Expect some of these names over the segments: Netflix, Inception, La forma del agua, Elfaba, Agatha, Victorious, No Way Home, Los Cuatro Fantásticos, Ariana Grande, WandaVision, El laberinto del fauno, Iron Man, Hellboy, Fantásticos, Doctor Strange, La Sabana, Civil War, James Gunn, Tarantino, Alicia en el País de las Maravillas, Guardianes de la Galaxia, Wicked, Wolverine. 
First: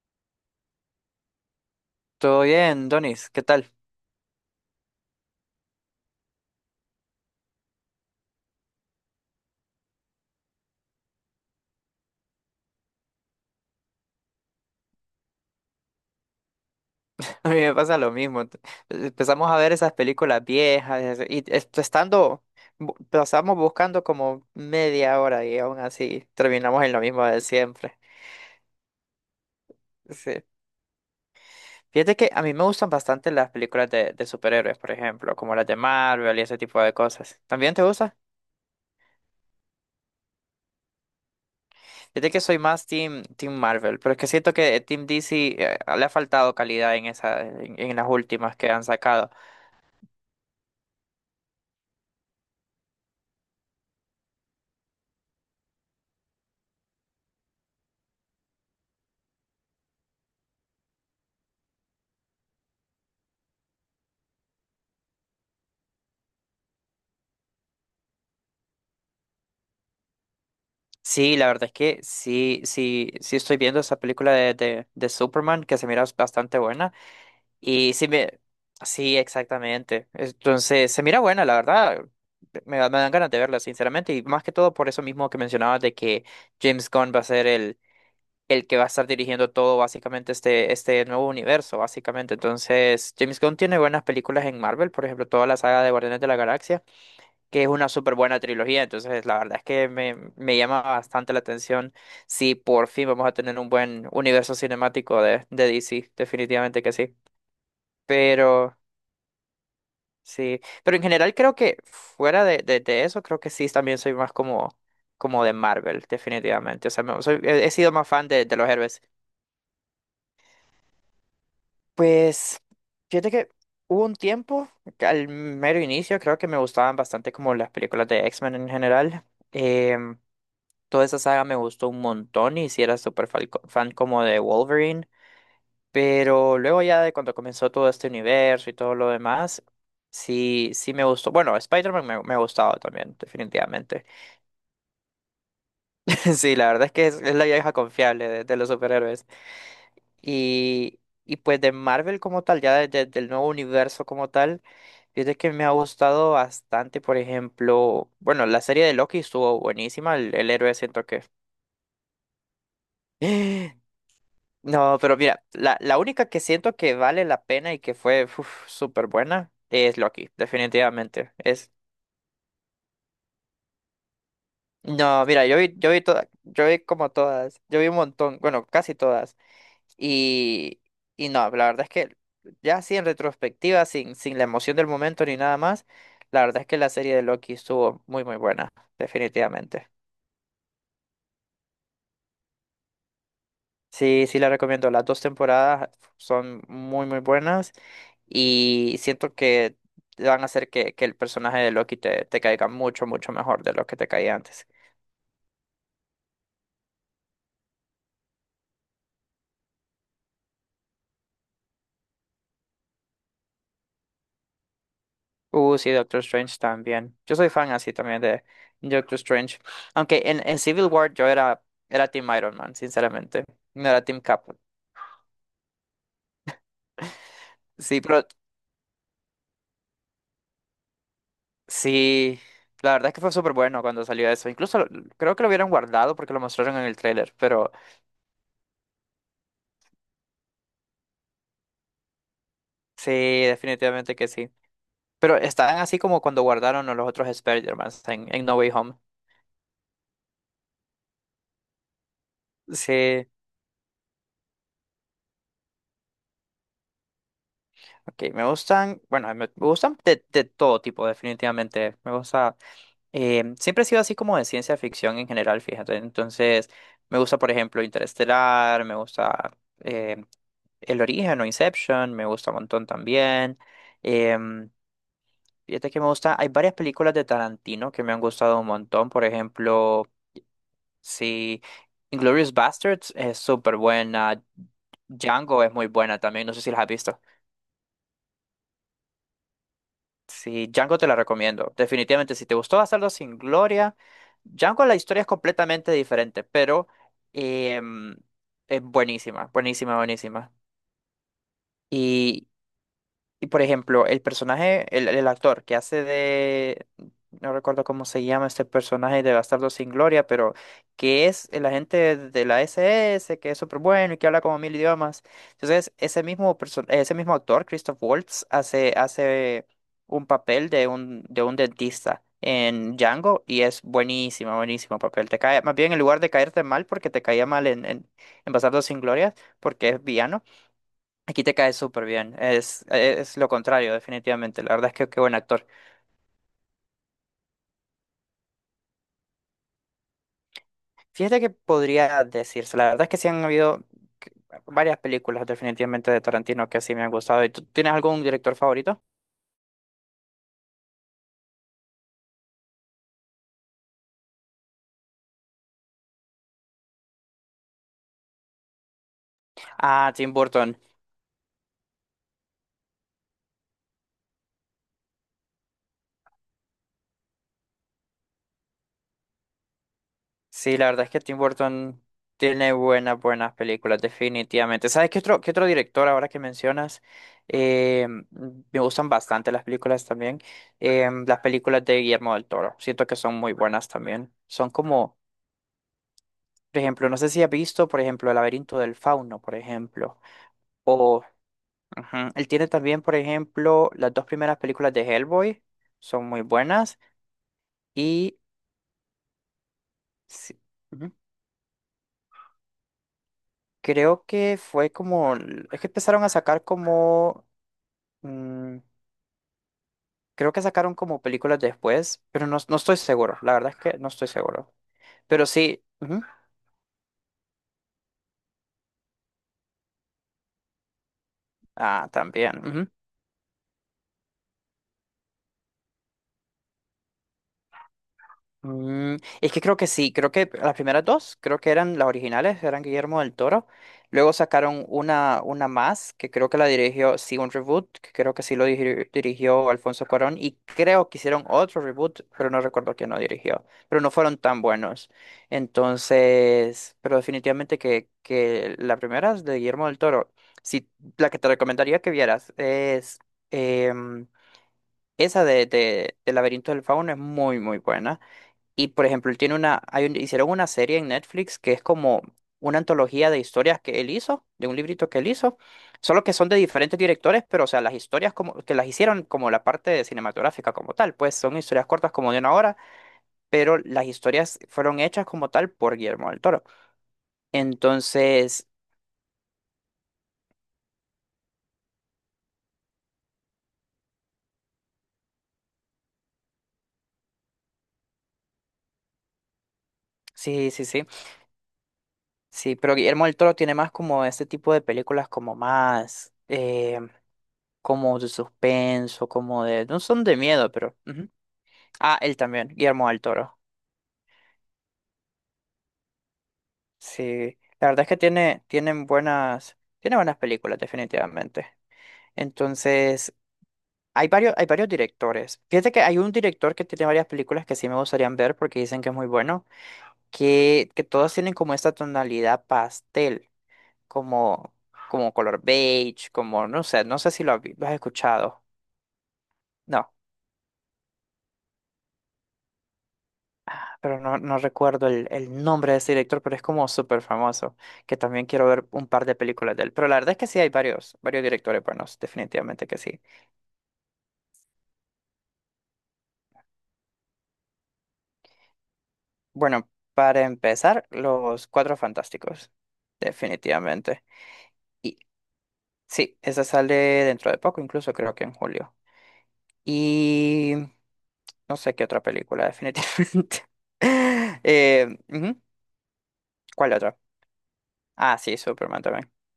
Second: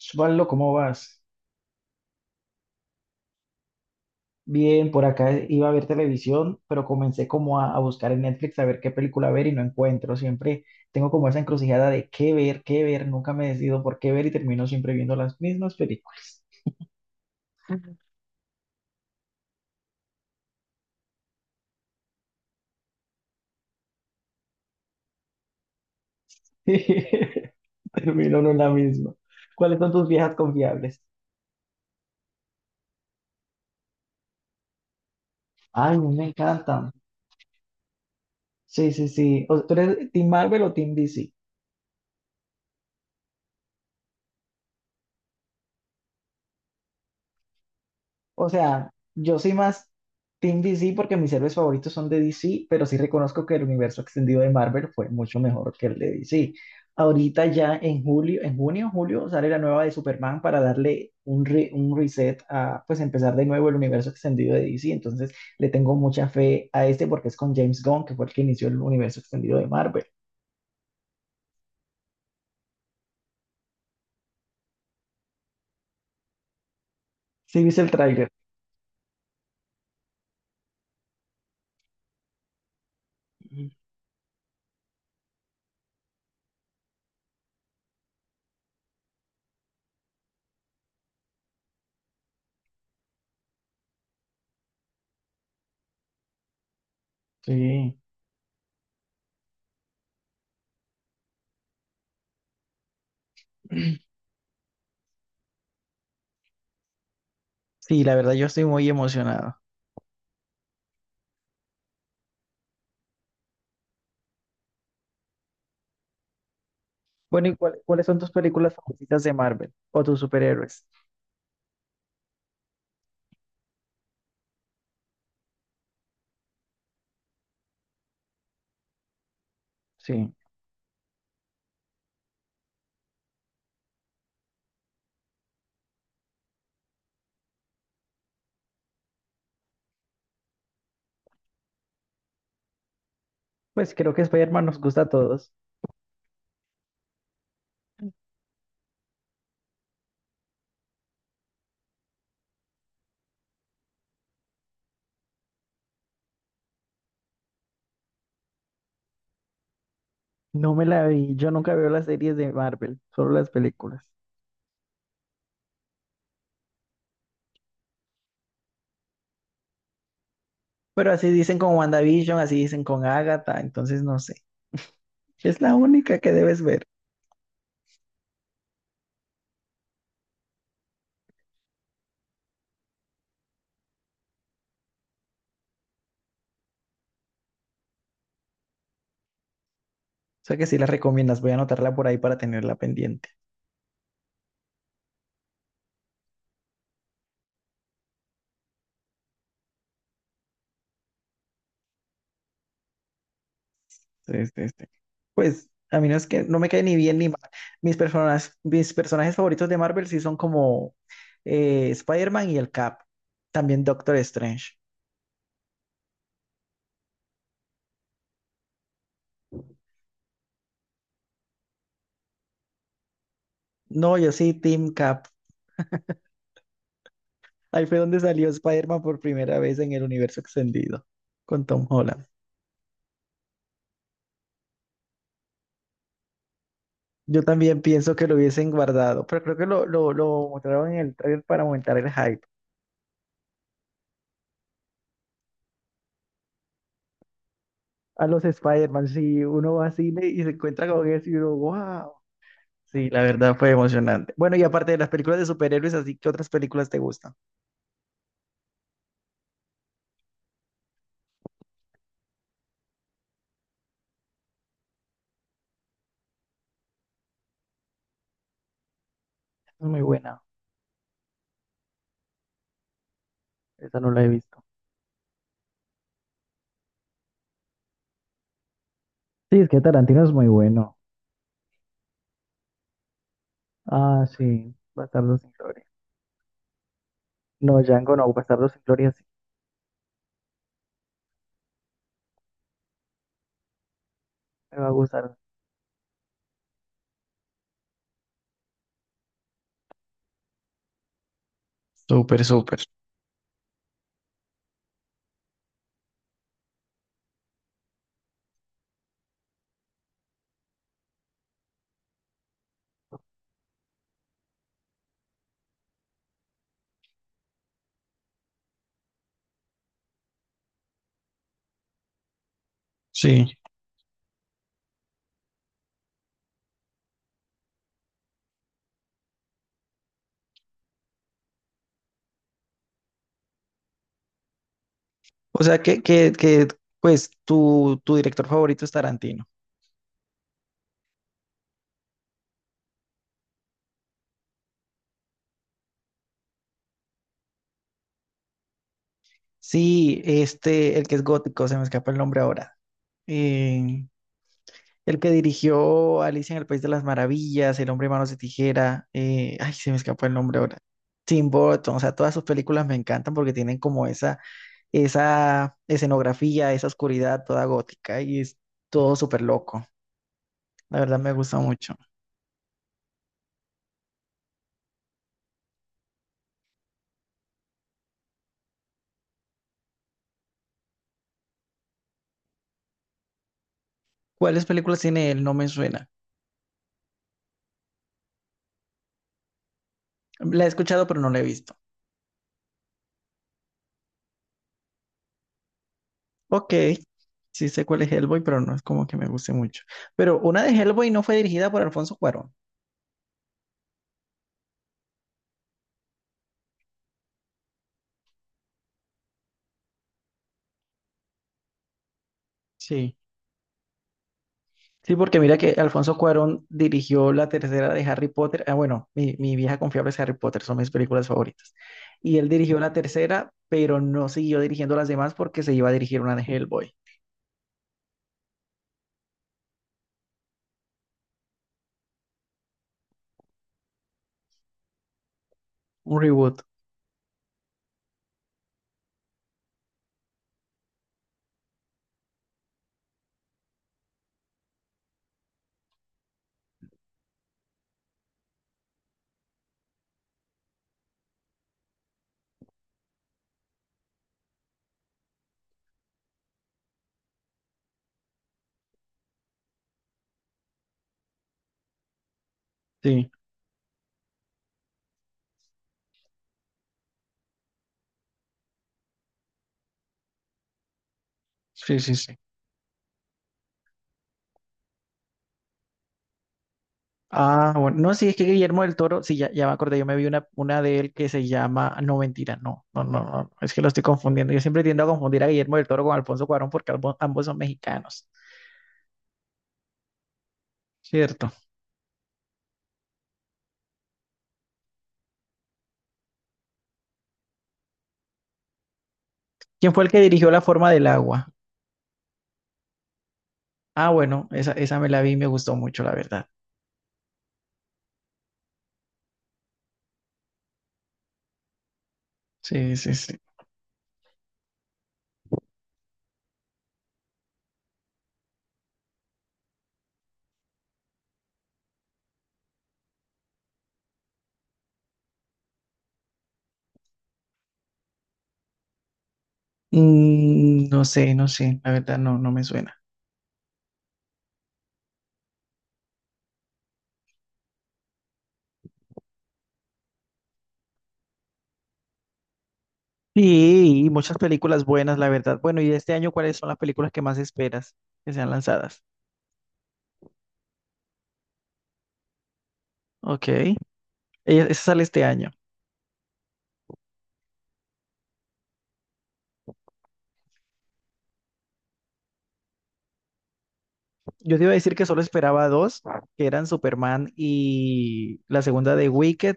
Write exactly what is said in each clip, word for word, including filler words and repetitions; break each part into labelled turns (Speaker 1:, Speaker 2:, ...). Speaker 1: Osvaldo, ¿cómo vas?
Speaker 2: Todo bien, Donis, ¿qué tal?
Speaker 1: Bien, por acá iba a ver televisión, pero comencé como a, a buscar en Netflix a ver qué película ver y no encuentro. Siempre tengo como esa encrucijada de qué ver, qué ver. Nunca me decido por qué ver y termino siempre viendo las mismas películas.
Speaker 2: A mí me pasa lo mismo. t- Empezamos a ver esas películas viejas es- y est- estando, bu- pasamos buscando como media hora y aún así terminamos en lo mismo de siempre.
Speaker 1: Termino en una misma. ¿Cuáles son tus viejas
Speaker 2: Sí.
Speaker 1: confiables?
Speaker 2: Fíjate que a mí me gustan bastante las películas de, de superhéroes, por ejemplo, como las de
Speaker 1: Ay, me
Speaker 2: Marvel y ese tipo
Speaker 1: encantan.
Speaker 2: de cosas. ¿También te gusta?
Speaker 1: Sí, sí, sí. O- ¿Tú eres Team Marvel o Team D C?
Speaker 2: Fíjate que soy más Team, team Marvel, pero es que siento que Team D C eh, le ha faltado calidad en esa, en en las
Speaker 1: O
Speaker 2: últimas que han
Speaker 1: sea,
Speaker 2: sacado.
Speaker 1: yo soy más Team D C porque mis héroes favoritos son de D C, pero sí reconozco que el universo extendido de Marvel fue mucho mejor que el de D C. Ahorita ya en julio, en junio, julio, sale la nueva de Superman para darle un, re- un reset a, pues, empezar de nuevo el universo extendido de D C. Entonces, le tengo mucha fe a este porque es con James Gunn, que fue el que inició el universo extendido de Marvel.
Speaker 2: Sí, la verdad es que sí, sí, sí estoy viendo esa película de, de, de Superman que se mira bastante buena.
Speaker 1: ¿Sí viste el
Speaker 2: Y sí
Speaker 1: tráiler?
Speaker 2: me, sí, exactamente. Entonces, se mira buena, la verdad. Me, da- me dan ganas de verla, sinceramente. Y más que todo por eso mismo que mencionabas de que James Gunn va a ser el, el que va a estar dirigiendo todo, básicamente, este, este nuevo universo, básicamente. Entonces, James Gunn tiene buenas películas en Marvel, por ejemplo, toda la saga de Guardianes de la Galaxia que es una
Speaker 1: Sí.
Speaker 2: súper buena trilogía, entonces la verdad es que me, me llama bastante la atención si por fin vamos a tener un buen universo cinemático de, de D C, definitivamente que sí,
Speaker 1: Sí, la verdad yo estoy
Speaker 2: pero
Speaker 1: muy emocionado.
Speaker 2: sí, pero en general creo que fuera de, de, de eso, creo que sí, también soy más como, como de Marvel, definitivamente, o sea, me- soy-
Speaker 1: Bueno, ¿y
Speaker 2: he, he
Speaker 1: cuál-
Speaker 2: sido
Speaker 1: cuáles
Speaker 2: más
Speaker 1: son
Speaker 2: fan
Speaker 1: tus
Speaker 2: de, de los
Speaker 1: películas
Speaker 2: héroes.
Speaker 1: favoritas de Marvel o tus superhéroes?
Speaker 2: Pues, fíjate que hubo un tiempo, que al mero inicio, creo que me gustaban bastante como las películas de X-Men en general. em,
Speaker 1: Sí,
Speaker 2: Toda esa saga me gustó un montón y sí era súper falco- fan como de Wolverine, pero luego ya de cuando comenzó todo este universo y todo lo demás, sí, sí me gustó. Bueno, Spider-Man me, me ha gustado también,
Speaker 1: pues
Speaker 2: definitivamente.
Speaker 1: creo que Spider-Man nos gusta a todos.
Speaker 2: Sí, la verdad es que es, es la vieja confiable de, de los superhéroes. Y, y pues de Marvel como tal, ya de- de- del nuevo universo como tal, fíjate que me ha gustado bastante, por ejemplo, bueno, la serie de Loki estuvo buenísima, el, el héroe
Speaker 1: No me
Speaker 2: siento
Speaker 1: la
Speaker 2: que...
Speaker 1: vi, yo nunca veo las series de Marvel, solo las películas.
Speaker 2: No, pero mira, la, la única que siento que vale la pena y que fue uf, súper buena es Loki,
Speaker 1: Pero así
Speaker 2: definitivamente.
Speaker 1: dicen
Speaker 2: Es,
Speaker 1: con WandaVision, así dicen con Agatha, entonces no sé.
Speaker 2: no, mira, yo
Speaker 1: Es la
Speaker 2: vi, yo vi
Speaker 1: única
Speaker 2: toda,
Speaker 1: que debes
Speaker 2: yo vi
Speaker 1: ver.
Speaker 2: como todas, yo vi un montón, bueno, casi todas. Y, y no, la verdad es que ya así en retrospectiva, sin, sin la emoción del momento ni nada más, la verdad es que la serie de Loki estuvo muy, muy buena, definitivamente.
Speaker 1: O sea que sí la recomiendas, voy a anotarla por ahí para tenerla pendiente.
Speaker 2: Sí, sí la recomiendo. Las dos temporadas son muy, muy buenas y siento que van a hacer que, que el personaje de Loki te, te caiga mucho, mucho mejor de lo que te caía
Speaker 1: Sí,
Speaker 2: antes.
Speaker 1: sí, sí. Pues a mí no es que no me cae ni bien ni mal. Mis personas, mis personajes favoritos de Marvel sí son como eh, Spider-Man y el Cap. También Doctor Strange.
Speaker 2: Uh, sí, Doctor Strange también. Yo soy fan así también de Doctor Strange. Aunque en, en Civil War yo era, era Team Iron Man, sinceramente. No era
Speaker 1: No,
Speaker 2: Team
Speaker 1: yo
Speaker 2: Cap.
Speaker 1: sí, Team Cap. Ahí fue
Speaker 2: Sí,
Speaker 1: donde
Speaker 2: pero
Speaker 1: salió Spider-Man por primera vez en el universo extendido con Tom Holland.
Speaker 2: sí, la verdad es que fue súper bueno cuando salió eso. Incluso lo- creo que lo hubieran guardado porque lo mostraron en el tráiler,
Speaker 1: Yo
Speaker 2: pero
Speaker 1: también pienso que lo hubiesen guardado, pero creo que lo, lo, lo mostraron en el trailer para aumentar el hype.
Speaker 2: sí, definitivamente que sí. Pero están así como cuando guardaron a los otros Spider-Man
Speaker 1: A
Speaker 2: en,
Speaker 1: los
Speaker 2: en No Way Home.
Speaker 1: Spider-Man, si uno va al cine y se encuentra con eso y uno, wow. Sí, la
Speaker 2: Sí,
Speaker 1: verdad fue emocionante. Bueno, y aparte de las películas de superhéroes, así que otras películas te gustan.
Speaker 2: ok, me gustan, bueno, me, me gustan de, de todo tipo, definitivamente. Me gusta, eh, siempre he sido así como de ciencia ficción en general, fíjate. Entonces, me gusta, por ejemplo, Interestelar, me gusta
Speaker 1: Es muy
Speaker 2: eh,
Speaker 1: buena.
Speaker 2: El Origen o Inception, me gusta un montón también.
Speaker 1: Esa no la he visto.
Speaker 2: Em, Fíjate que me gusta, hay varias películas de Tarantino que me han gustado un montón, por
Speaker 1: Sí, es que
Speaker 2: ejemplo.
Speaker 1: Tarantino es muy bueno.
Speaker 2: Sí, Inglourious Basterds es súper
Speaker 1: Ah,
Speaker 2: buena.
Speaker 1: sí. Bastardo sin
Speaker 2: Django es
Speaker 1: gloria.
Speaker 2: muy buena también, no sé si las has visto.
Speaker 1: No, Django no. Bastardo sin gloria sí.
Speaker 2: Sí, Django te la recomiendo. Definitivamente, si te gustó Bastardo sin Gloria,
Speaker 1: Me
Speaker 2: Django
Speaker 1: va a
Speaker 2: la
Speaker 1: gustar.
Speaker 2: historia es completamente diferente, pero em, es buenísima, buenísima, buenísima.
Speaker 1: Súper,
Speaker 2: Y
Speaker 1: súper.
Speaker 2: Y por ejemplo, el personaje, el, el actor que hace de, no recuerdo cómo se llama este personaje de Bastardo sin Gloria, pero que es el agente de la S S que es súper bueno y que habla como mil idiomas. Entonces, ese mismo, perso- ese mismo actor, Christoph Waltz, hace, hace un papel de un, de un dentista en Django
Speaker 1: Sí.
Speaker 2: y es buenísimo, buenísimo papel. Te cae, más bien en lugar de caerte mal, porque te caía mal en, en, en Bastardo sin Gloria, porque es villano. Aquí te cae súper bien. Es, es lo contrario, definitivamente. La verdad es que qué buen
Speaker 1: O
Speaker 2: actor.
Speaker 1: sea que, que, que pues tu, tu director favorito es Tarantino.
Speaker 2: Fíjate que podría decirse. La verdad es que sí han habido que- varias películas, definitivamente, de Tarantino que sí me han gustado. ¿Y tú tienes algún director favorito?
Speaker 1: Sí, este, el que es gótico, se me escapa el nombre ahora. Eh, el que dirigió Alicia en el País de las Maravillas, El Hombre de Manos de Tijera, eh, ay, se me
Speaker 2: Ah,
Speaker 1: escapa
Speaker 2: Tim
Speaker 1: el nombre
Speaker 2: Burton.
Speaker 1: ahora. Tim Burton, o sea, todas sus películas me encantan porque tienen como esa, esa escenografía, esa oscuridad toda gótica y es todo súper loco.
Speaker 2: Sí, la
Speaker 1: La
Speaker 2: verdad es
Speaker 1: verdad
Speaker 2: que
Speaker 1: me
Speaker 2: Tim
Speaker 1: gusta mucho.
Speaker 2: Burton tiene buenas, buenas películas, definitivamente. ¿Sabes qué otro, qué otro director ahora que mencionas? Eh, me gustan bastante las películas también. Eh, las películas de Guillermo del Toro. Siento que son muy buenas también.
Speaker 1: ¿Cuáles
Speaker 2: Son
Speaker 1: películas
Speaker 2: como
Speaker 1: tiene él? No me suena.
Speaker 2: por ejemplo, no sé si has visto, por ejemplo, El laberinto del fauno, por ejemplo.
Speaker 1: La he escuchado, pero
Speaker 2: O
Speaker 1: no la he visto.
Speaker 2: ujú, él tiene también, por ejemplo, las dos primeras películas de Hellboy, son muy
Speaker 1: Ok,
Speaker 2: buenas.
Speaker 1: sí sé cuál es
Speaker 2: Y
Speaker 1: Hellboy, pero no es como que me guste mucho. Pero
Speaker 2: sí,
Speaker 1: una de Hellboy
Speaker 2: ujú,
Speaker 1: no fue dirigida por Alfonso Cuarón.
Speaker 2: creo que fue como, es que empezaron a sacar como, mm, creo que sacaron como películas después, pero no, no estoy
Speaker 1: Sí.
Speaker 2: seguro, la verdad es que no estoy seguro.
Speaker 1: Sí, porque
Speaker 2: Pero
Speaker 1: mira que
Speaker 2: sí,
Speaker 1: Alfonso
Speaker 2: ujú,
Speaker 1: Cuarón dirigió la tercera de Harry Potter. Ah, bueno, mi, mi vieja confiable es Harry Potter, son mis películas favoritas.
Speaker 2: ah,
Speaker 1: Y él dirigió
Speaker 2: también.
Speaker 1: la tercera, pero no siguió dirigiendo las demás porque se iba a dirigir una de Hellboy,
Speaker 2: Mm, es que creo que sí, creo que las primeras dos, creo que eran las originales, eran Guillermo del Toro. Luego sacaron una, una más,
Speaker 1: un
Speaker 2: que creo que
Speaker 1: reboot.
Speaker 2: la dirigió, sí, un reboot, que creo que sí lo diri- dirigió Alfonso Cuarón. Y creo que hicieron otro reboot, pero no recuerdo quién lo dirigió. Pero no fueron tan buenos. Entonces, pero definitivamente que, que la primera es de Guillermo del Toro. Sí, la que te recomendaría que vieras es em, esa de, de, de Laberinto del Fauno, es muy, muy buena. Y por ejemplo, él tiene una, hay un- hicieron una serie en Netflix que es como una antología
Speaker 1: Sí,
Speaker 2: de historias que él hizo, de un librito que él hizo, solo que son de diferentes directores, pero o sea, las historias como que las hicieron como la parte de cinematográfica como tal, pues son historias
Speaker 1: sí,
Speaker 2: cortas
Speaker 1: sí,
Speaker 2: como
Speaker 1: sí.
Speaker 2: de una hora, pero las historias fueron hechas como tal por Guillermo del Toro.
Speaker 1: Ah, bueno, no, sí, es que
Speaker 2: Entonces,
Speaker 1: Guillermo del Toro, sí, ya, ya me acordé, yo me vi una, una de él que se llama, no, mentira, no, no, no, no, es que lo estoy confundiendo, yo siempre tiendo a confundir a Guillermo del Toro con Alfonso Cuarón porque albo- ambos son mexicanos,
Speaker 2: sí, sí, sí,
Speaker 1: ¿cierto?
Speaker 2: sí, pero Guillermo del Toro tiene más como este tipo de películas como más, eh, como de suspenso, como de,
Speaker 1: ¿Quién
Speaker 2: no
Speaker 1: fue el que
Speaker 2: son de
Speaker 1: dirigió La
Speaker 2: miedo,
Speaker 1: forma
Speaker 2: pero...
Speaker 1: del
Speaker 2: ujú.
Speaker 1: agua?
Speaker 2: Ah, él también, Guillermo del Toro.
Speaker 1: Ah, bueno, esa, esa me la vi y me gustó mucho, la verdad.
Speaker 2: Sí, la verdad es que tiene, tienen buenas, tiene buenas películas, definitivamente.
Speaker 1: Sí, sí,
Speaker 2: Entonces,
Speaker 1: sí.
Speaker 2: hay varios, hay varios directores. Fíjate que hay un director que tiene varias películas que sí me gustarían ver porque dicen que es muy bueno, que, que todas tienen como esta tonalidad pastel, como, como color beige, como, no sé, no sé si lo has, lo has escuchado. No,
Speaker 1: Mm, no sé, no sé, la verdad no, no me suena.
Speaker 2: pero no, no recuerdo el, el nombre de ese director, pero es como súper famoso, que también quiero ver un par de películas de él. Pero la verdad es que sí hay varios, varios directores buenos, definitivamente que sí.
Speaker 1: Sí, y muchas películas buenas, la verdad. Bueno, y de este año, ¿cuáles son las películas que más esperas que sean lanzadas?
Speaker 2: Bueno, para empezar, Los Cuatro Fantásticos,
Speaker 1: Ok,
Speaker 2: definitivamente.
Speaker 1: ella- esa sale
Speaker 2: Y
Speaker 1: este año.
Speaker 2: sí, esa sale dentro de poco, incluso creo que en julio. Y no sé qué otra película, definitivamente.
Speaker 1: Yo te iba a decir que
Speaker 2: Eh,
Speaker 1: solo
Speaker 2: ujú,
Speaker 1: esperaba dos, que eran
Speaker 2: ¿Cuál otra?
Speaker 1: Superman
Speaker 2: Ah,
Speaker 1: y
Speaker 2: sí,
Speaker 1: la segunda
Speaker 2: Superman
Speaker 1: de
Speaker 2: también.
Speaker 1: Wicked,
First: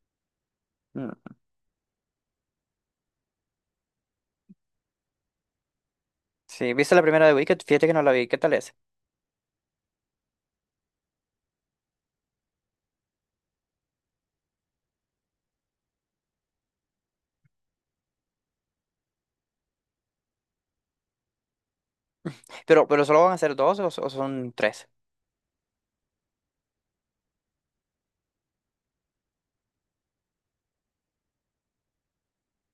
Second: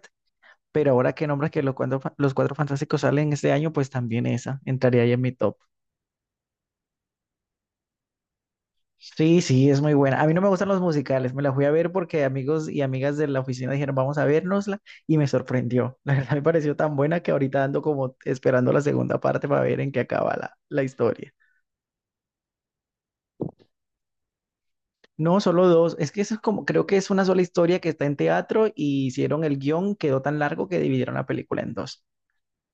Speaker 1: pero ahora que
Speaker 2: Mm.
Speaker 1: nombras que los cuatro, fa- los cuatro fantásticos salen este año, pues también esa entraría ahí en mi top.
Speaker 2: Sí, ¿viste la primera de Wicked? Fíjate que no la vi. ¿Qué tal es?
Speaker 1: Sí, sí, es muy buena. A mí no me gustan los musicales, me la fui a ver porque amigos y amigas de la oficina dijeron vamos a vernosla y me sorprendió. La verdad me pareció tan buena que ahorita ando como esperando la segunda parte para ver en qué acaba la, la historia.
Speaker 2: Pero, pero solo van a ser dos o, so- o son tres.
Speaker 1: No, solo dos. Es que eso es como, creo que es una sola historia que está en teatro y hicieron el guión, quedó tan largo que dividieron la película en dos.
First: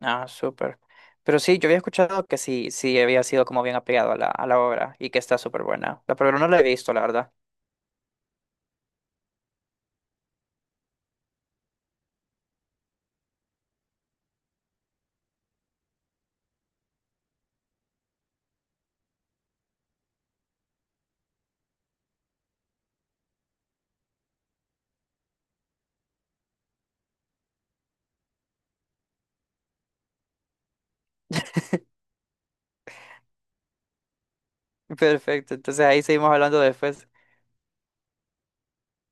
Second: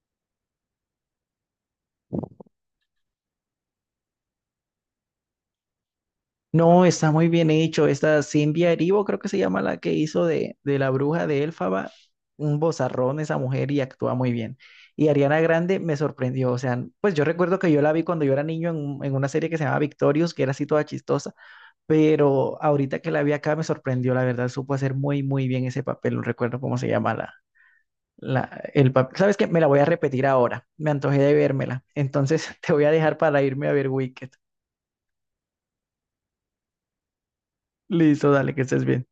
Speaker 2: Ah, súper. Pero sí, yo había escuchado que sí, sí había sido como bien apegado a la, a la obra y que está súper buena. La, pero no la he
Speaker 1: No,
Speaker 2: visto, la
Speaker 1: está muy
Speaker 2: verdad.
Speaker 1: bien hecho. Esta Cynthia Erivo, creo que se llama la que hizo de, de la bruja de Elfaba, un bozarrón esa mujer y actúa muy bien. Y Ariana Grande me sorprendió. O sea, pues yo recuerdo que yo la vi cuando yo era niño en, un- en una serie que se llamaba Victorious, que era así toda chistosa, pero ahorita que la vi acá me sorprendió, la verdad, supo hacer muy, muy bien ese papel. No recuerdo cómo se llama La, el papel. ¿Sabes qué? Me la voy a repetir ahora. Me antojé de vérmela. Entonces te voy a dejar para irme a ver Wicked.
Speaker 2: Perfecto, entonces ahí seguimos hablando después.
Speaker 1: Listo, dale, que estés bien.